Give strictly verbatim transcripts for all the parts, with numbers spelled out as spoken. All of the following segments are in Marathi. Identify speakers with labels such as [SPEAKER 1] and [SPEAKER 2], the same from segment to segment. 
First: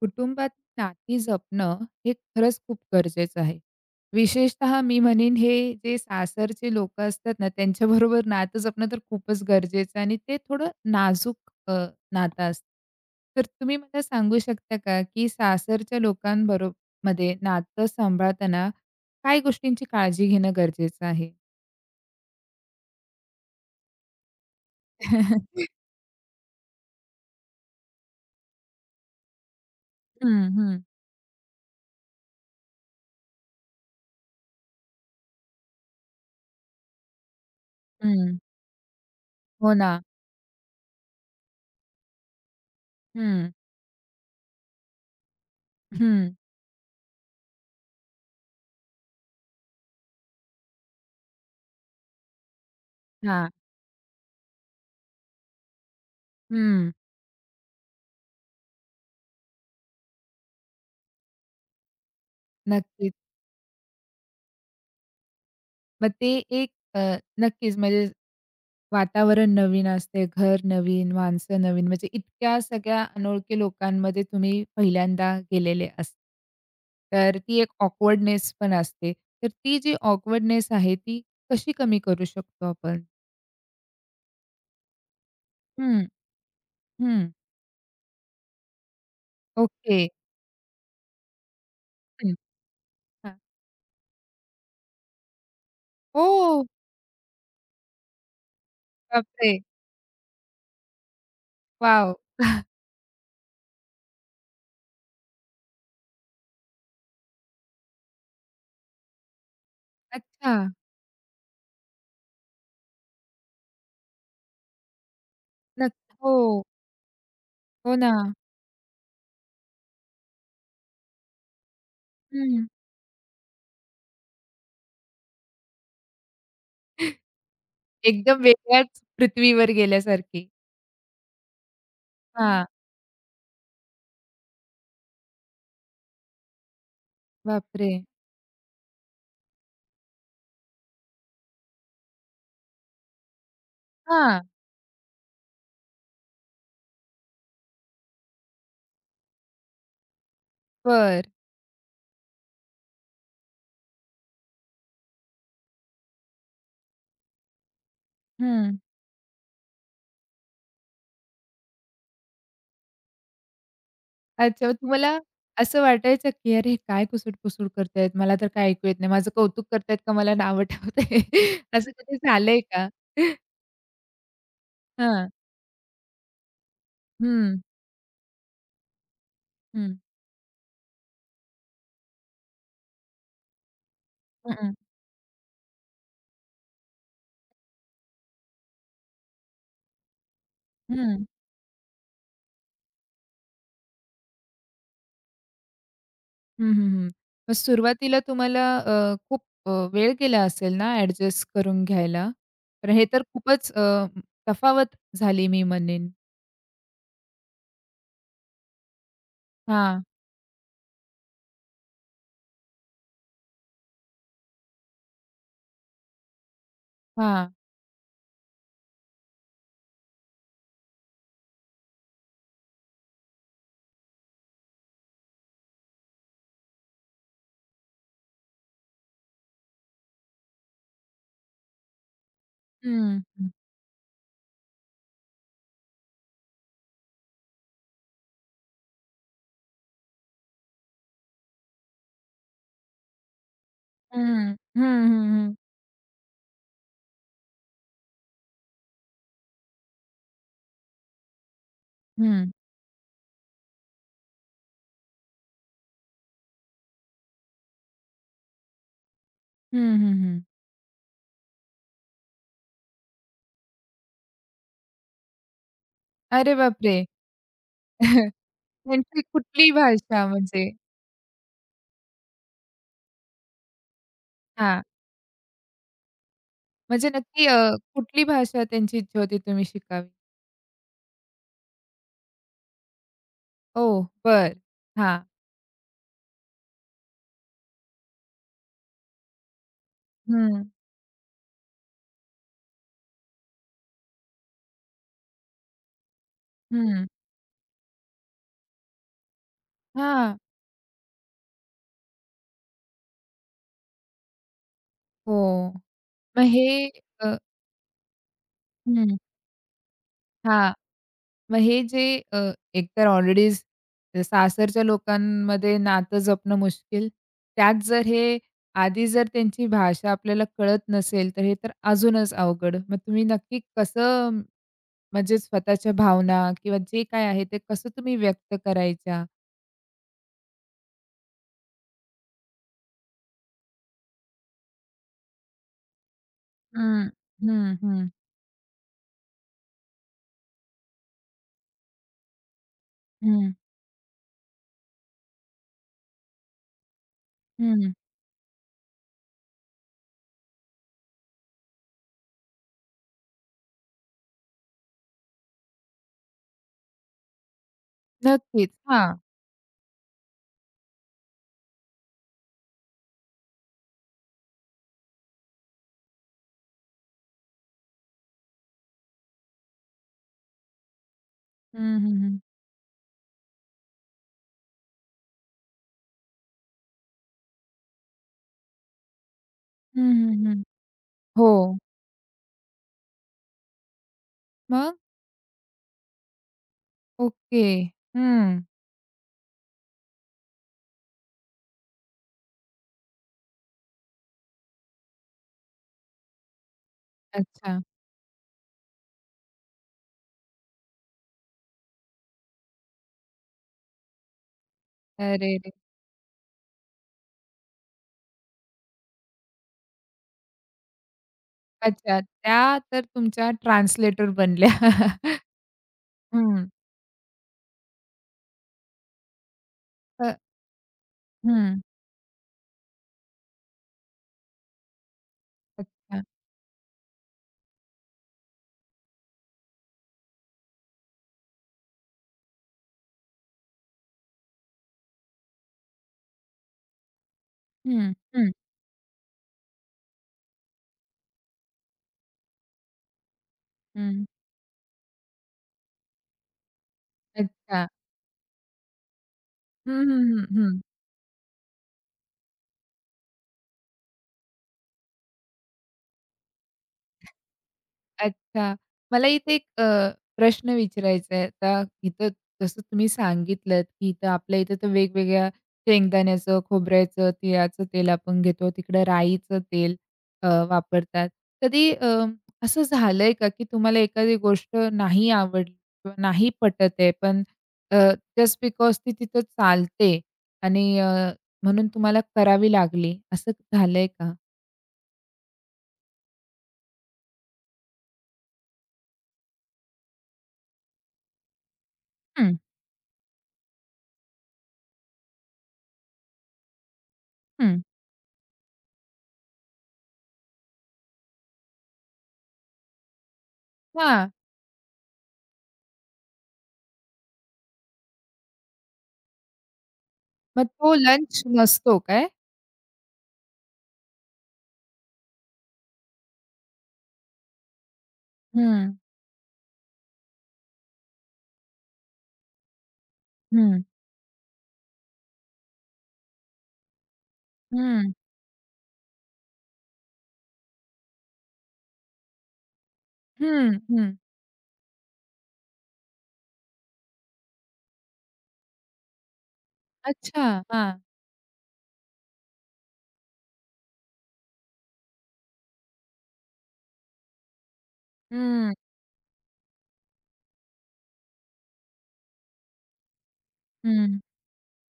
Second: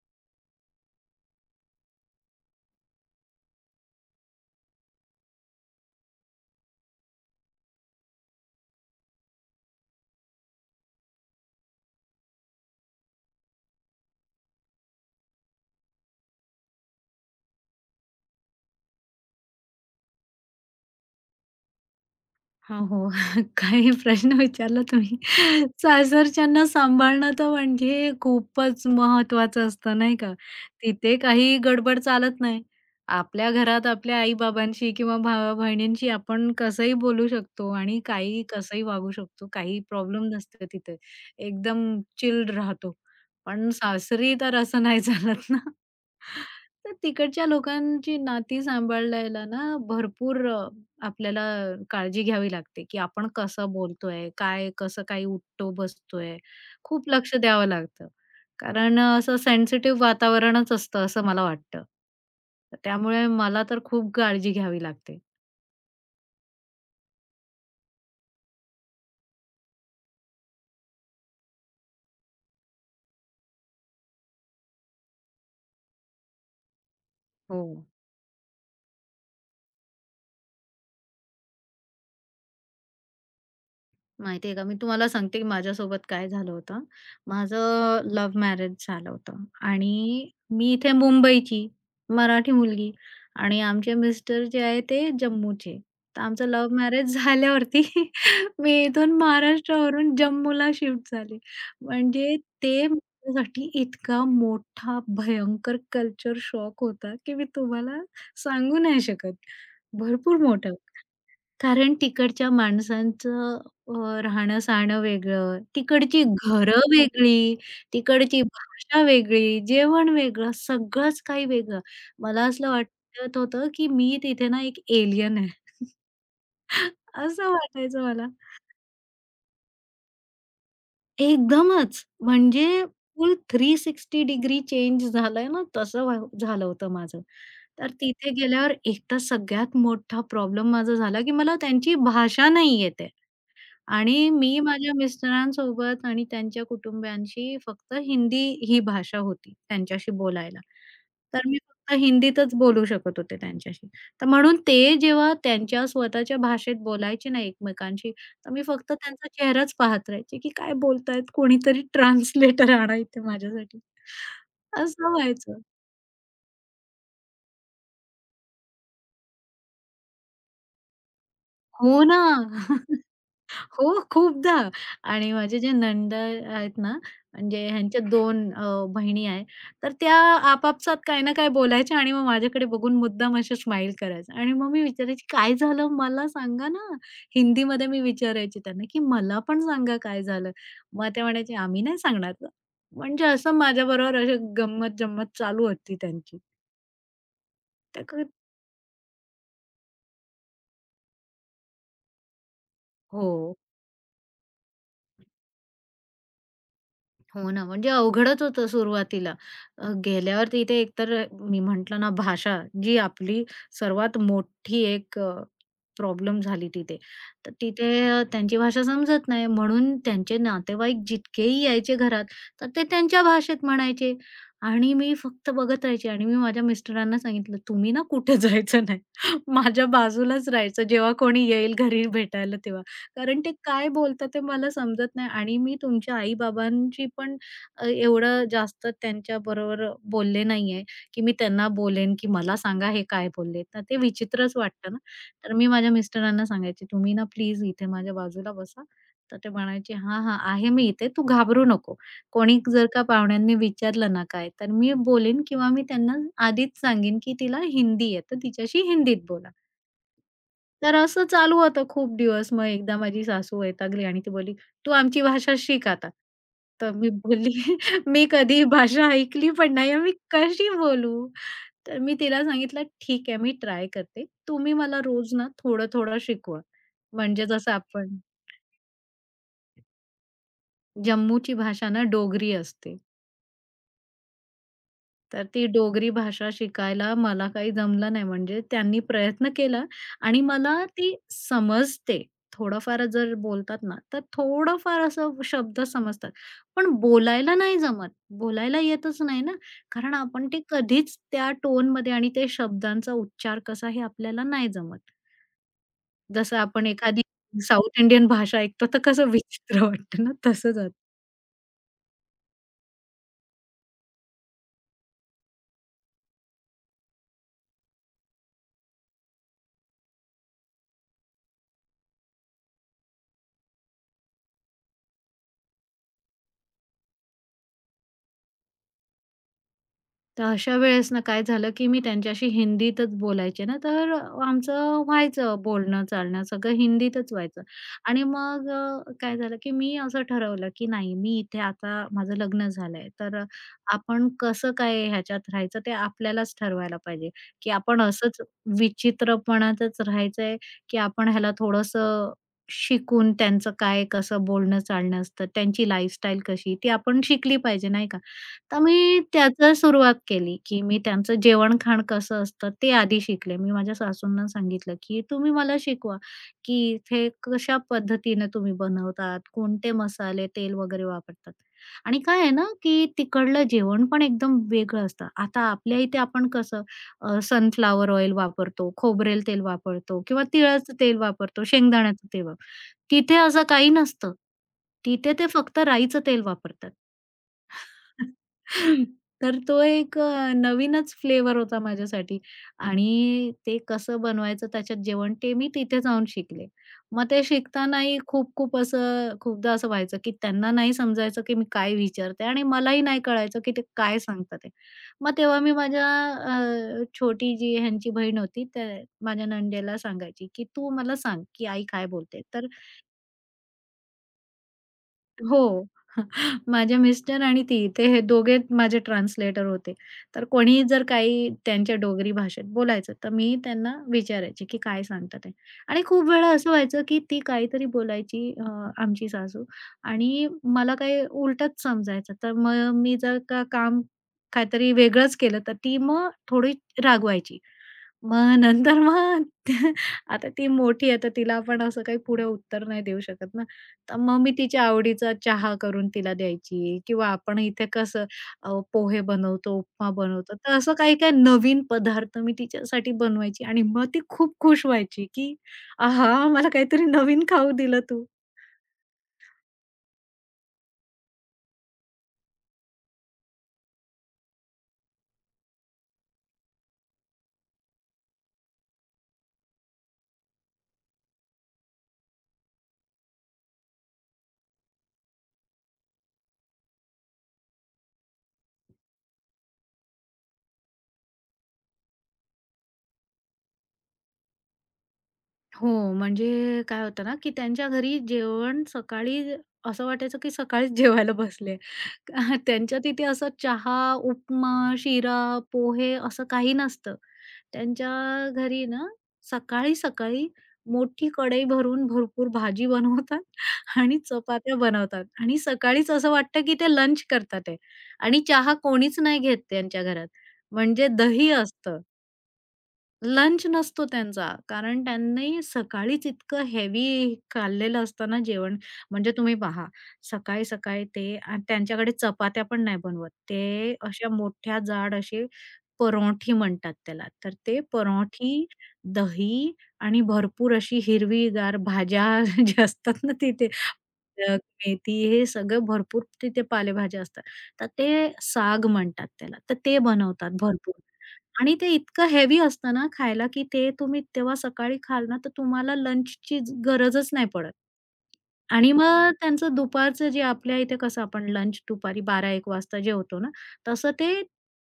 [SPEAKER 1] कुटुंबात नाती जपणं हे खरंच खूप गरजेचं आहे. विशेषतः मी म्हणेन हे जे सासरचे लोकं असतात ना, त्यांच्याबरोबर नातं जपणं तर खूपच गरजेचं आहे आणि ते थोडं नाजूक अ, नातं असतं. तर तुम्ही मला सांगू शकता का, की सासरच्या लोकांबरो मध्ये नातं सांभाळताना काय गोष्टींची काळजी घेणं गरजेचं आहे?
[SPEAKER 2] हां, हो. काही प्रश्न विचारला तुम्ही. सासरच्यांना सांभाळणं तर म्हणजे खूपच महत्त्वाचं असतं, नाही का?
[SPEAKER 1] हं, हं,
[SPEAKER 2] तिथे काही गडबड चालत नाही. आपल्या घरात आपल्या आई-बाबांशी किंवा भावा-बहिणींशी आपण कसंही बोलू शकतो आणि
[SPEAKER 1] हं.
[SPEAKER 2] काही कसंही वागू शकतो.
[SPEAKER 1] हो
[SPEAKER 2] काही
[SPEAKER 1] ना.
[SPEAKER 2] प्रॉब्लेम नसतो तिथे. एकदम चिल राहतो.
[SPEAKER 1] हं,
[SPEAKER 2] पण सासरी तर असं नाही चालत ना.
[SPEAKER 1] हं.
[SPEAKER 2] तर तिकडच्या लोकांची नाती सांभाळायला ना भरपूर आपल्याला काळजी घ्यावी लागते, की आपण
[SPEAKER 1] हां.
[SPEAKER 2] कसं बोलतोय, काय कसं काही उठतो बसतोय.
[SPEAKER 1] हं.
[SPEAKER 2] खूप लक्ष द्यावं लागतं. कारण अ, असं सेन्सिटिव्ह वातावरणच असतं असं मला वाटतं. तर
[SPEAKER 1] नक्कीच.
[SPEAKER 2] त्यामुळे मला तर खूप काळजी घ्यावी लागते.
[SPEAKER 1] मग ते एक अ, नक्कीच म्हणजे वातावरण नवीन असते, घर नवीन, माणसं नवीन, म्हणजे इतक्या सगळ्या अनोळखी लोकांमध्ये तुम्ही पहिल्यांदा गेलेले असता. तर ती
[SPEAKER 2] हो.
[SPEAKER 1] एक ऑकवर्डनेस पण असते. तर ती जी ऑकवर्डनेस आहे, ती कशी कमी करू शकतो आपण?
[SPEAKER 2] माहिती आहे का, मी तुम्हाला सांगते की
[SPEAKER 1] हं,
[SPEAKER 2] माझ्यासोबत काय झालं होतं.
[SPEAKER 1] हं.
[SPEAKER 2] माझं लव्ह मॅरेज झालं होतं
[SPEAKER 1] ओके.
[SPEAKER 2] आणि मी इथे मुंबईची,
[SPEAKER 1] हं,
[SPEAKER 2] मराठी मुलगी
[SPEAKER 1] हां.
[SPEAKER 2] आणि आमचे मिस्टर जे आहे ते जम्मूचे. तर आमचं
[SPEAKER 1] ओह!
[SPEAKER 2] लव्ह मॅरेज झाल्यावरती मी इथून
[SPEAKER 1] बापरे!
[SPEAKER 2] महाराष्ट्रावरून जम्मूला शिफ्ट झाले.
[SPEAKER 1] वॉव!
[SPEAKER 2] म्हणजे ते माझ्यासाठी इतका मोठा भयंकर कल्चर शॉक होता की मी तुम्हाला सांगू नाही शकत. भरपूर
[SPEAKER 1] अच्छा.
[SPEAKER 2] मोठा. कारण तिकडच्या माणसांचं अ, राहणं-सहाणं वेगळं,
[SPEAKER 1] नक्की.
[SPEAKER 2] तिकडची
[SPEAKER 1] हो,
[SPEAKER 2] घरं वेगळी,
[SPEAKER 1] हो ना.
[SPEAKER 2] तिकडची भाषा वेगळी, जेवण वेगळं, सगळंच काही वेगळं. मला
[SPEAKER 1] हं.
[SPEAKER 2] असं वाटत होतं, की मी तिथे ना एक एलियन आहे. असं वाटायचं मला.
[SPEAKER 1] एकदम वेगळ्याच पृथ्वीवर गेल्यासारखी.
[SPEAKER 2] एकदमच
[SPEAKER 1] हां.
[SPEAKER 2] म्हणजे फुल तीनशे साठ डिग्री चेंज झालाय ना, तसं व्हा झालं होतं माझं.
[SPEAKER 1] बापरे!
[SPEAKER 2] तर तिथे गेल्यावर एक तर सगळ्यात मोठा प्रॉब्लेम माझा झाला, की मला त्यांची भाषा नाही येत आणि
[SPEAKER 1] हां.
[SPEAKER 2] मी माझ्या मिस्टरांसोबत आणि त्यांच्या कुटुंबियांशी फक्त हिंदी ही भाषा होती त्यांच्याशी बोलायला.
[SPEAKER 1] बरं.
[SPEAKER 2] तर मी फक्त हिंदीतच बोलू शकत होते त्यांच्याशी. तर म्हणून ते जेव्हा त्यांच्या स्वतःच्या भाषेत बोलायचे ना एकमेकांशी, तर मी
[SPEAKER 1] हं.
[SPEAKER 2] फक्त त्यांचा चेहराच पाहत राहायचे, की काय बोलतायत? कोणीतरी ट्रान्सलेटर आणा इथे माझ्यासाठी.
[SPEAKER 1] अच्छा, मग
[SPEAKER 2] असं
[SPEAKER 1] तुम्हाला
[SPEAKER 2] व्हायचं.
[SPEAKER 1] असं वाटायचं की "अरे, हे काय कुसूट-कुसूट करतायत? मला तर काय ऐकू येत नाही. माझं कौतुक करतायत का मला नावं ठेवताय?" असं
[SPEAKER 2] हो
[SPEAKER 1] कधी
[SPEAKER 2] ना.
[SPEAKER 1] झालंय का?
[SPEAKER 2] हो, खूपदा
[SPEAKER 1] हां.
[SPEAKER 2] आणि माझे जे नणंद आहेत ना,
[SPEAKER 1] हं,
[SPEAKER 2] म्हणजे ह्यांच्या दोन अ, बहिणी आहेत, तर
[SPEAKER 1] हं.
[SPEAKER 2] त्या आपापसात काही ना काही बोलायच्या आणि मग माझ्याकडे बघून मुद्दाम असे स्माईल करायचं आणि
[SPEAKER 1] हं,
[SPEAKER 2] मग
[SPEAKER 1] हं.
[SPEAKER 2] मी विचारायची, "काय झालं? मला सांगा ना." हिंदीमध्ये मी विचारायची त्यांना, की "मला पण सांगा काय झालं?" मग ते म्हणायचे, "आम्ही नाही सांगणार गं." म्हणजे असं माझ्याबरोबर अशी गंमत-जंमत चालू होती त्यांची.
[SPEAKER 1] हं, हं, हं. मग
[SPEAKER 2] तर
[SPEAKER 1] सुरुवातीला
[SPEAKER 2] क
[SPEAKER 1] तुम्हाला अ, खूप अ, वेळ गेला असेल ना ॲडजस्ट करून घ्यायला? तर हे तर
[SPEAKER 2] हो.
[SPEAKER 1] खूपच अ, तफावत झाली मी म्हणेन.
[SPEAKER 2] हो ना, म्हणजे अवघडच होतं सुरुवातीला. अ,
[SPEAKER 1] हां,
[SPEAKER 2] गेल्यावर तिथे एकतर मी म्हटलं ना, भाषा जी आपली सर्वात मोठी एक अ, प्रॉब्लेम झाली तिथे. तर
[SPEAKER 1] हां.
[SPEAKER 2] तिथे अ, त्यांची भाषा समजत नाही, म्हणून त्यांचे नातेवाईक जितकेही यायचे घरात, तर ते त्यांच्या भाषेत म्हणायचे आणि मी फक्त बघत राहायचे आणि मी माझ्या मिस्टरांना सांगितलं, "तुम्ही ना कुठे जायचं नाही. माझ्या बाजूलाच राहायचं, जेव्हा कोणी येईल घरी भेटायला तेव्हा."
[SPEAKER 1] हं,
[SPEAKER 2] कारण
[SPEAKER 1] हं.
[SPEAKER 2] ते काय बोलतात ते मला समजत नाही आणि मी तुमच्या आई-बाबांची पण अ, एवढं जास्त त्यांच्याबरोबर बोलले नाहीये, की मी त्यांना बोलेन, की "मला सांगा हे काय बोलले?" तर ते विचित्रच
[SPEAKER 1] हं, हं,
[SPEAKER 2] वाटतं ना.
[SPEAKER 1] हं,
[SPEAKER 2] तर
[SPEAKER 1] हं.
[SPEAKER 2] मी माझ्या मिस्टरांना सांगायची, "तुम्ही ना प्लीज इथे माझ्या बाजूला बसा." तर ते म्हणायचे, "हां, हां, आहे मी इथे. तू घाबरू नको.
[SPEAKER 1] हं,
[SPEAKER 2] कोणी जर का पाहुण्यांनी विचारलं ना काय, तर मी बोलेन किंवा मी त्यांना आधीच सांगेन, की तिला हिंदी आहे, तर तिच्याशी हिंदीत बोला."
[SPEAKER 1] हं, हं,
[SPEAKER 2] तर असं चालू होतं खूप दिवस. मग एकदा माझी सासू वैतागली आणि ती बोलली, "तू आमची भाषा शिक आता."
[SPEAKER 1] अरे
[SPEAKER 2] तर
[SPEAKER 1] बापरे!
[SPEAKER 2] मी बोलली, "मी कधी ही भाषा
[SPEAKER 1] त्यांची
[SPEAKER 2] ऐकली
[SPEAKER 1] कुठली
[SPEAKER 2] पण नाही आहे. मी
[SPEAKER 1] भाषा
[SPEAKER 2] कशी
[SPEAKER 1] म्हणजे?
[SPEAKER 2] बोलू?" तर मी तिला सांगितलं, "ठीक आहे, मी ट्राय करते. तुम्ही
[SPEAKER 1] हां,
[SPEAKER 2] मला रोज ना थोडं-थोडं शिकवा."
[SPEAKER 1] म्हणजे
[SPEAKER 2] म्हणजे
[SPEAKER 1] नक्की अ,
[SPEAKER 2] जसं आपण
[SPEAKER 1] कुठली भाषा त्यांची इच्छा होती तुम्ही शिकावी?
[SPEAKER 2] जम्मूची भाषा ना डोगरी असते.
[SPEAKER 1] ओह! बरं. हां.
[SPEAKER 2] तर ती डोगरी भाषा शिकायला मला काही जमलं नाही म्हणजे त्यांनी प्रयत्न केला आणि
[SPEAKER 1] हं,
[SPEAKER 2] मला ती समजते. थोडंफार जर बोलतात ना, तर थोडंफार असं शब्द समजतात. पण
[SPEAKER 1] हं.
[SPEAKER 2] बोलायला नाही जमत. बोलायला येतच नाही ना, कारण
[SPEAKER 1] हां.
[SPEAKER 2] आपण ते कधीच त्या टोनमध्ये आणि ते शब्दांचा उच्चार कसा हे आपल्याला नाही जमत.
[SPEAKER 1] हो. मग
[SPEAKER 2] जसं
[SPEAKER 1] हे
[SPEAKER 2] आपण एखादी
[SPEAKER 1] अ,
[SPEAKER 2] साउथ इंडियन भाषा ऐकतो तर
[SPEAKER 1] हं.
[SPEAKER 2] कसं विचित्र वाटतं ना,
[SPEAKER 1] हां.
[SPEAKER 2] तसं झालं.
[SPEAKER 1] मग हे जे अ, एकतर ऑलरेडीच सासरच्या लोकांमध्ये नातं जपणं मुश्किल, त्यात जर हे आधी जर त्यांची भाषा आपल्याला कळत नसेल, तर हे तर अजूनच अवघड. मग तुम्ही नक्की कसं म्हणजे स्वतःच्या भावना किंवा जे काय आहे ते कसं तुम्ही व्यक्त करायच्या?
[SPEAKER 2] तर अशा वेळेस ना काय झालं, की मी त्यांच्याशी हिंदीतच बोलायचे ना, तर आमचं व्हायचं बोलणं-चालणं सगळं
[SPEAKER 1] हं,
[SPEAKER 2] हिंदीतच व्हायचं.
[SPEAKER 1] हं, हं,
[SPEAKER 2] आणि मग अ, काय झालं, की मी असं ठरवलं, की नाही मी इथे आता माझं लग्न झालंय, तर
[SPEAKER 1] हं,
[SPEAKER 2] आपण कसं काय ह्याच्यात राहायचं ते आपल्यालाच ठरवायला पाहिजे, की
[SPEAKER 1] हं.
[SPEAKER 2] आपण असंच विचित्रपणातच राहायचंय, की आपण ह्याला थोडंसं शिकून त्यांचं काय कसं बोलणं-चालणं असतं, त्यांची लाईफस्टाईल कशी ती आपण शिकली पाहिजे नाही का?
[SPEAKER 1] नक्कीच.
[SPEAKER 2] तर
[SPEAKER 1] हां.
[SPEAKER 2] मी त्याचं सुरुवात केली, की मी त्यांचं जेवण-खाण कसं असतं ते आधी शिकले. मी माझ्या सासूंना सांगितलं, की "तुम्ही मला शिकवा, की इथे कशा पद्धतीने तुम्ही बनवतात, कोणते मसाले, तेल वगैरे वापरतात."
[SPEAKER 1] हं, हं,
[SPEAKER 2] आणि
[SPEAKER 1] हं.
[SPEAKER 2] काय आहे ना, की तिकडलं जेवण पण एकदम वेगळं असतं. आता आपल्या इथे आपण कसं अ, सनफ्लॉवर ऑइल वापरतो, खोबरेल तेल
[SPEAKER 1] हं,
[SPEAKER 2] वापरतो किंवा
[SPEAKER 1] हं, हं.
[SPEAKER 2] तिळाचं तेल वापरतो,
[SPEAKER 1] हो.
[SPEAKER 2] शेंगदाण्याचं तेल वापरतो. तिथे असं काही नसतं.
[SPEAKER 1] मग?
[SPEAKER 2] तिथे ते फक्त राईचं तेल वापरतात.
[SPEAKER 1] ओके. हं.
[SPEAKER 2] तर तो एक अ, नवीनच फ्लेवर होता माझ्यासाठी आणि ते कसं बनवायचं त्याच्यात जेवण ते मी तिथे जाऊन शिकले. मग ते
[SPEAKER 1] अच्छा.
[SPEAKER 2] शिकतानाही खूप-खूप असं खूपदा असं व्हायचं, की त्यांना नाही समजायचं, की मी काय विचारते आणि मलाही नाही कळायचं, की ते काय सांगतात आहे. मग
[SPEAKER 1] अरे
[SPEAKER 2] तेव्हा
[SPEAKER 1] रे!
[SPEAKER 2] मी माझ्या अ, छोटी जी ह्यांची बहीण होती, त्या माझ्या नणंदेला सांगायची, की "तू मला सांग, की आई काय
[SPEAKER 1] अच्छा.
[SPEAKER 2] बोलते?" तर
[SPEAKER 1] त्या तर तुमच्या ट्रान्सलेटर बनल्या.
[SPEAKER 2] हो.
[SPEAKER 1] हं.
[SPEAKER 2] माझे मिस्टर आणि ती ते हे दोघे माझे ट्रान्सलेटर होते.
[SPEAKER 1] अ
[SPEAKER 2] तर कोणी जर काही
[SPEAKER 1] हं.
[SPEAKER 2] त्यांच्या डोगरी भाषेत बोलायचं, तर मी त्यांना विचारायचे, की काय सांगता ते? आणि
[SPEAKER 1] अच्छा.
[SPEAKER 2] खूप वेळा असं व्हायचं, की ती काहीतरी बोलायची अ, आमची सासू आणि मला काही उलटंच समजायचं. तर मग मी जर का काम काहीतरी वेगळंच केलं, तर ती मग थोडी रागवायची.
[SPEAKER 1] हं, हं,
[SPEAKER 2] मग नंतर मग आता ती मोठी आहे, तर तिला आपण असं काही पुढे उत्तर नाही देऊ शकत ना. तर
[SPEAKER 1] हं.
[SPEAKER 2] मग मी तिच्या आवडीचा चहा करून तिला द्यायची किंवा आपण
[SPEAKER 1] अच्छा.
[SPEAKER 2] इथे कसं अ, पोहे बनवतो,
[SPEAKER 1] हं,
[SPEAKER 2] उपमा
[SPEAKER 1] हं,
[SPEAKER 2] बनवतो,
[SPEAKER 1] हं,
[SPEAKER 2] तर
[SPEAKER 1] हं.
[SPEAKER 2] असं काही-काही नवीन पदार्थ मी तिच्यासाठी बनवायची आणि मग ती खूप खुश व्हायची, की "आहा! मला काहीतरी नवीन खाऊ दिलं तू."
[SPEAKER 1] अच्छा. मला इथे एक अ, प्रश्न विचारायचा आहे. आता इथं जसं तुम्ही सांगितलंत, की इथं आपल्या इथं तर वेगवेगळ्या शेंगदाण्याचं, खोबऱ्याचं, तिळाचं तेल आपण घेतो. तिकडं राईचं तेल अ, वापरतात. कधी अ, असं झालंय का, की तुम्हाला एखादी गोष्ट नाही आवडली किंवा नाही पटत आहे, पण जस्ट बिकॉज ती तिथं चालते आणि अ, म्हणून तुम्हाला करावी लागली, असं झालंय का?
[SPEAKER 2] हो, म्हणजे काय होतं ना, की त्यांच्या घरी जेवण सकाळी असं वाटायचं, की सकाळीच जेवायला बसले.
[SPEAKER 1] हं,
[SPEAKER 2] त्यांच्या तिथे असं चहा, उपमा, शिरा, पोहे असं काही नसतं.
[SPEAKER 1] हं.
[SPEAKER 2] त्यांच्या घरी ना सकाळी-सकाळी मोठी कढई भरून भरपूर भाजी बनवतात आणि
[SPEAKER 1] हां.
[SPEAKER 2] चपात्या बनवतात आणि सकाळीच असं वाटतं, की ते लंच करतात आहे आणि चहा कोणीच नाही घेत त्यांच्या घरात.
[SPEAKER 1] मग तो
[SPEAKER 2] म्हणजे
[SPEAKER 1] लंच
[SPEAKER 2] दही
[SPEAKER 1] नसतो
[SPEAKER 2] असतं.
[SPEAKER 1] काय?
[SPEAKER 2] लंच नसतो त्यांचा. कारण त्यांनी सकाळीच इतकं हेवी खाल्लेलं असतं ना जेवण.
[SPEAKER 1] हं,
[SPEAKER 2] म्हणजे तुम्ही पहा, सकाळी-सकाळी ते आणि त्यांच्याकडे चपात्या पण नाही बनवत.
[SPEAKER 1] हं,
[SPEAKER 2] ते अशा मोठ्या जाड असे पराठे म्हणतात त्याला. तर ते
[SPEAKER 1] हं,
[SPEAKER 2] पराठे, दही आणि भरपूर अशी हिरवीगार भाज्या ज्या असतात ना तिथे
[SPEAKER 1] हं, हं.
[SPEAKER 2] अ, मेथी हे सगळं भरपूर तिथे पालेभाज्या असतात. तर ते साग म्हणतात त्याला. तर ते
[SPEAKER 1] अच्छा,
[SPEAKER 2] बनवतात
[SPEAKER 1] हां.
[SPEAKER 2] भरपूर. आणि ते इतकं हेवी असतं ना खायला, की ते तुम्ही तेव्हा सकाळी खाल ना, तर तुम्हाला लंचची गरजच नाही पडत.
[SPEAKER 1] हं,
[SPEAKER 2] आणि मग त्यांचं दुपारचं जे आपल्या इथे कसं आपण लंच दुपारी बारा एक वाजता जेवतो ना, तसं
[SPEAKER 1] हं.
[SPEAKER 2] ते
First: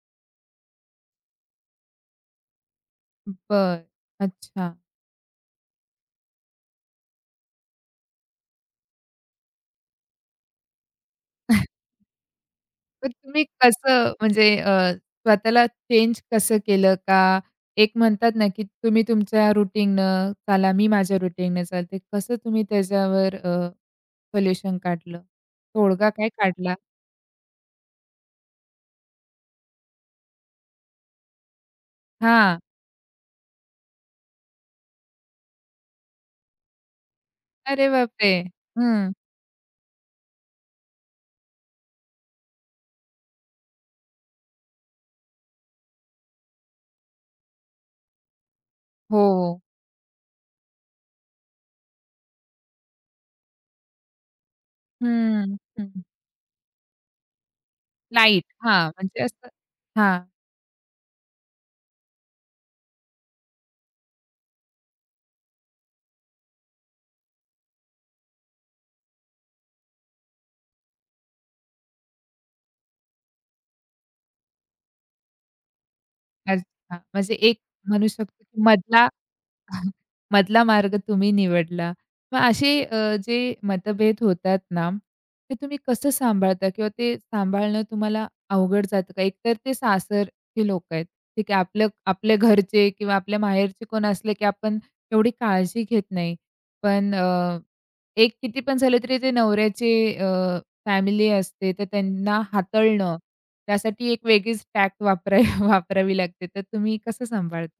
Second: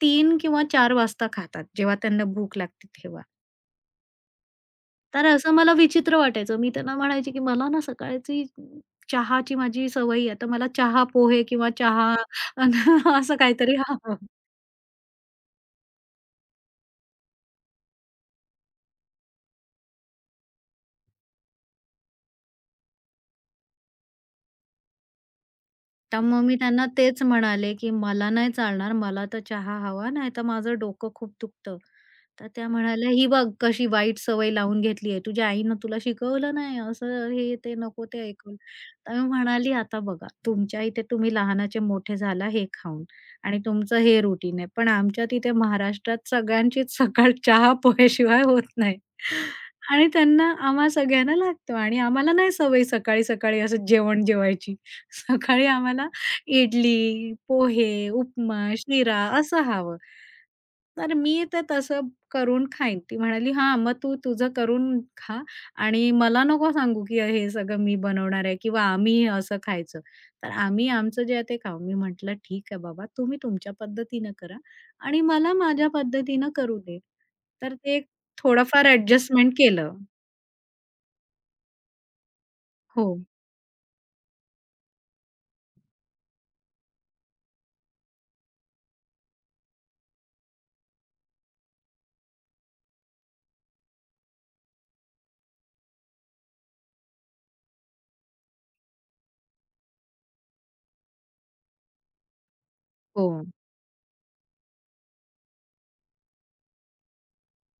[SPEAKER 2] तीन किंवा चार वाजता खातात, जेव्हा त्यांना भूक लागते तेव्हा.
[SPEAKER 1] बरं. अच्छा.
[SPEAKER 2] तर असं मला विचित्र वाटायचं. मी त्यांना म्हणायचे, की मला ना सकाळची चहाची माझी सवय आहे, तर मला चहा पोहे किंवा चहा अन
[SPEAKER 1] मग
[SPEAKER 2] असं
[SPEAKER 1] तुम्ही
[SPEAKER 2] काहीतरी
[SPEAKER 1] कसं
[SPEAKER 2] हवं.
[SPEAKER 1] म्हणजे अ, स्वतःला चेंज कसं केलं का? एक म्हणतात ना, की तुम्ही तुमच्या रूटीननं चाला, मी माझ्या रूटीनने चालते. कसं तुम्ही त्याच्यावर अ, सोल्युशन काढलं? तोडगा
[SPEAKER 2] तर
[SPEAKER 1] काय
[SPEAKER 2] मग मी
[SPEAKER 1] काढला?
[SPEAKER 2] त्यांना तेच म्हणाले, की "मला नाही चालणार. मला तर चहा हवा, नाहीतर माझं डोकं खूप दुखतं." तर
[SPEAKER 1] हां.
[SPEAKER 2] त्या म्हणाल्या, "ही बघ कशी वाईट सवय लावून घेतली आहे. तुझ्या आईनं तुला शिकवलं नाही, असं हे ते
[SPEAKER 1] अरे
[SPEAKER 2] नको ते
[SPEAKER 1] बापरे!
[SPEAKER 2] ऐकवलं."
[SPEAKER 1] हं.
[SPEAKER 2] तर मी म्हणाली, "आता बघा तुमच्या इथे तुम्ही लहानाचे मोठे झाला हे खाऊन आणि तुमचं हे रुटीन आहे. पण आमच्यात इथे महाराष्ट्रात सगळ्यांचीच सकाळ चहा पोह्याशिवाय होत नाही
[SPEAKER 1] हो.
[SPEAKER 2] आणि त्यांना आम्हा सगळ्यांना लागतो आणि आम्हाला नाही सवय सकाळी-सकाळी असं जेवण जेवायची.
[SPEAKER 1] हं,
[SPEAKER 2] सकाळी
[SPEAKER 1] हं.
[SPEAKER 2] आम्हाला इडली, पोहे,
[SPEAKER 1] लाईट.
[SPEAKER 2] उपमा,
[SPEAKER 1] हां,
[SPEAKER 2] शिरा
[SPEAKER 1] म्हणजे असं
[SPEAKER 2] असं हवं."
[SPEAKER 1] हां.
[SPEAKER 2] तर मी तर तसं करून खाईन. ती म्हणाली, "हां, मग तू तुझं करून खा आणि मला नको सांगू, की हे सगळं मी बनवणार आहे किंवा आम्ही हे असं खायचं." तर आम्ही आमचं जे आहे ते खाऊ. मी म्हटलं, "ठीक आहे बाबा, तुम्ही तुमच्या पद्धतीनं करा आणि मला माझ्या पद्धतीनं करू
[SPEAKER 1] अच्छा,
[SPEAKER 2] दे."
[SPEAKER 1] म्हणजे एक
[SPEAKER 2] तर ते
[SPEAKER 1] म्हणू शकतो की
[SPEAKER 2] थोडंफार
[SPEAKER 1] मधला
[SPEAKER 2] ॲडजस्टमेंट केलं.
[SPEAKER 1] मधला मार्ग तुम्ही निवडला. मग असे अ,
[SPEAKER 2] हो,
[SPEAKER 1] जे मतभेद होतात ना, ते तुम्ही कसं सांभाळता किंवा ते सांभाळणं तुम्हाला अवघड जातं का? एकतर ते सासरचे लोकं आहेत. ठीक आहे, आपलं आपले घरचे किंवा आपल्या माहेरचे कोण असले, की आपण एवढी काळजी घेत नाही. पण अ, एक किती पण झालं तरी ते नवऱ्याचे फॅमिली असते, तर त्यांना हाताळणं,
[SPEAKER 2] हो.
[SPEAKER 1] त्यासाठी एक वेगळीच टॅक्ट वापराय वापरावी लागते. तर तुम्ही कसं सांभाळता?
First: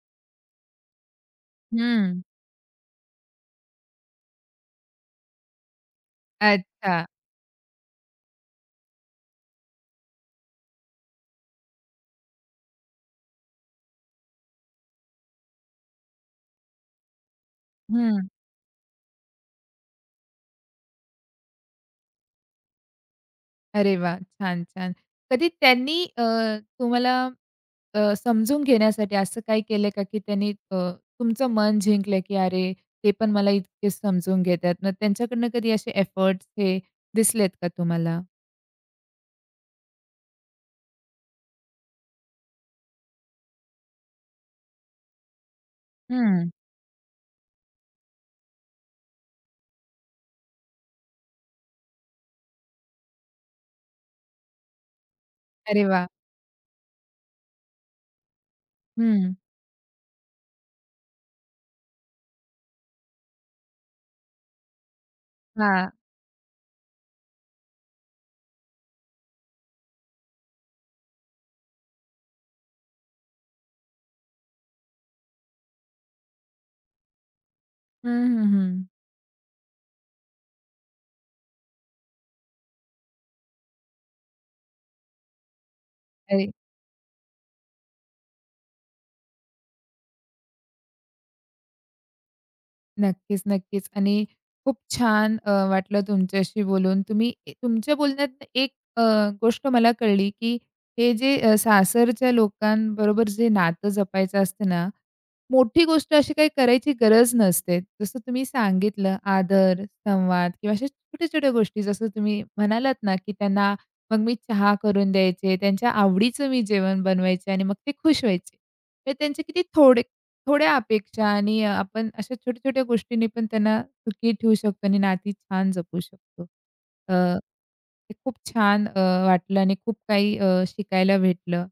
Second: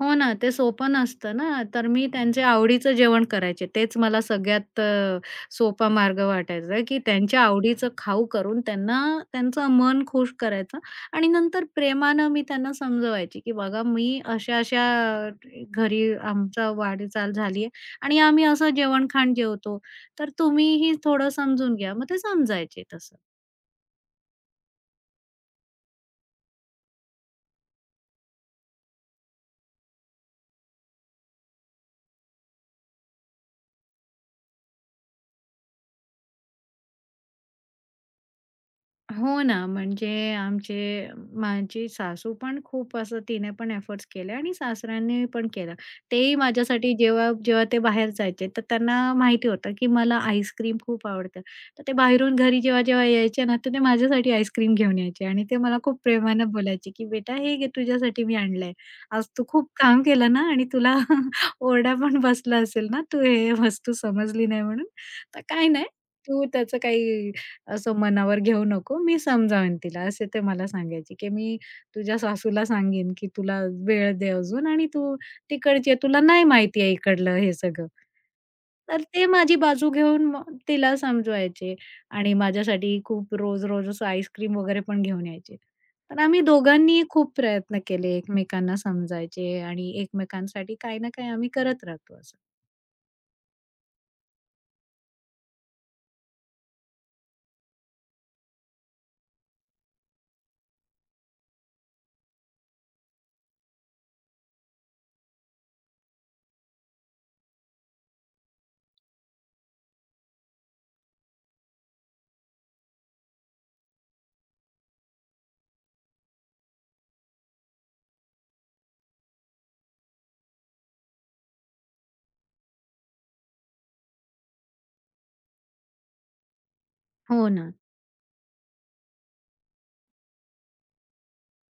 [SPEAKER 2] हो ना, ते सोपं नसतं ना, तर मी
[SPEAKER 1] हं.
[SPEAKER 2] त्यांच्या आवडीचं जेवण करायचे. तेच मला सगळ्यात अ, सोपा मार्ग वाटायचा, की
[SPEAKER 1] अच्छा.
[SPEAKER 2] त्यांच्या आवडीचं खाऊ करून त्यांना त्यांचं मन खुश करायचं आणि नंतर प्रेमानं मी त्यांना समजवायची, की "बघा मी अशा-अशा घरी आमचा वाटचाल झाली आहे आणि
[SPEAKER 1] हं.
[SPEAKER 2] आम्ही असं जेवण-खाण जेवतो, तर तुम्हीही थोडं समजून घ्या." मग ते समजायचे तसं.
[SPEAKER 1] अरे वाह! छान, छान. कधी त्यांनी अ, तुम्हाला अ, समजून घेण्यासाठी असं काही केलं का, की त्यांनी अ, तुमचं मन जिंकलं, की "अरे, ते पण मला इतके समजून घेतात." मग त्यांच्याकडनं कधी असे एफर्ट्स हे दिसलेत का तुम्हाला?
[SPEAKER 2] हो ना, म्हणजे आमचे माझी सासू पण खूप असं तिने पण एफर्ट्स केले आणि सासऱ्यांनी पण केलं. तेही
[SPEAKER 1] हं.
[SPEAKER 2] माझ्यासाठी जेव्हा जेव्हा ते बाहेर जायचे, तर त्यांना माहिती होतं, की मला आईस्क्रीम खूप आवडतं. तर ते बाहेरून घरी जेव्हा-जेव्हा यायचे ना, तर ते माझ्यासाठी आईस्क्रीम घेऊन यायचे आणि ते मला
[SPEAKER 1] अरे
[SPEAKER 2] खूप
[SPEAKER 1] वाह!
[SPEAKER 2] प्रेमानं बोलायचे, की "बेटा हे घे तुझ्यासाठी मी आणलंय. आज
[SPEAKER 1] हं.
[SPEAKER 2] तू खूप काम केलं ना आणि तुला ओरडा पण बसला असेल ना, तू हे वस्तू समजली नाही म्हणून. तर काही नाही,
[SPEAKER 1] हां.
[SPEAKER 2] तू त्याचं काही असं मनावर घेऊ नको, मी समजावेन तिला, असे ते मला सांगायचे, की "मी तुझ्या सासूला सांगेन, की तुला वेळ दे अजून आणि तू तिकडची आहे, तुला नाही माहिती आहे इकडलं हे सगळं."
[SPEAKER 1] हं, हं, हं.
[SPEAKER 2] तर ते माझी बाजू घेऊन मग तिला समजवायचे आणि माझ्यासाठी खूप रोज-रोज असं आईस्क्रीम वगैरे पण घेऊन यायचे. तर आम्ही
[SPEAKER 1] अरे
[SPEAKER 2] दोघांनी खूप प्रयत्न केले एकमेकांना समजायचे आणि एकमेकांसाठी काही ना काही आम्ही करत राहतो असं.
[SPEAKER 1] नक्कीच, नक्कीच. आणि खूप छान अ, वाटलं तुमच्याशी बोलून. तुम्ही ए तुमच्या बोलण्यात एक अ, गोष्ट मला कळली, की हे जे अ, सासरच्या लोकांबरोबर जे नातं जपायचं असतं ना, मोठी गोष्ट अशी काही करायची गरज नसते. जसं तुम्ही सांगितलं आदर, संवाद किंवा अशा छोट्या-छोट्या गोष्टी जसं तुम्ही म्हणालात ना, की त्यांना मग मी चहा करून द्यायचे, त्यांच्या आवडीचं मी जेवण बनवायचे आणि मग ते खुश व्हायचे. तर त्यांचे किती थोडे थोड्या अपेक्षा आणि अ, आपण अशा छोट्या-छोट्या गोष्टींनी पण त्यांना सुखी ठेवू शकतो आणि नाती छान जपू शकतो. अ,
[SPEAKER 2] हो
[SPEAKER 1] हे
[SPEAKER 2] ना.
[SPEAKER 1] खूप छान अ, वाटलं आणि खूप काही अ, शिकायला भेटलं.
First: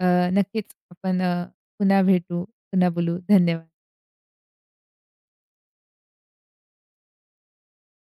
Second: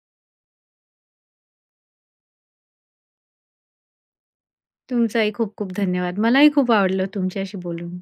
[SPEAKER 1] अ, नक्कीच आपण अ, पुन्हा भेटू, पुन्हा बोलू. धन्यवाद.
[SPEAKER 2] तुमचाही खूप खूप धन्यवाद. मलाही खूप आवडलं तुमच्याशी बोलून.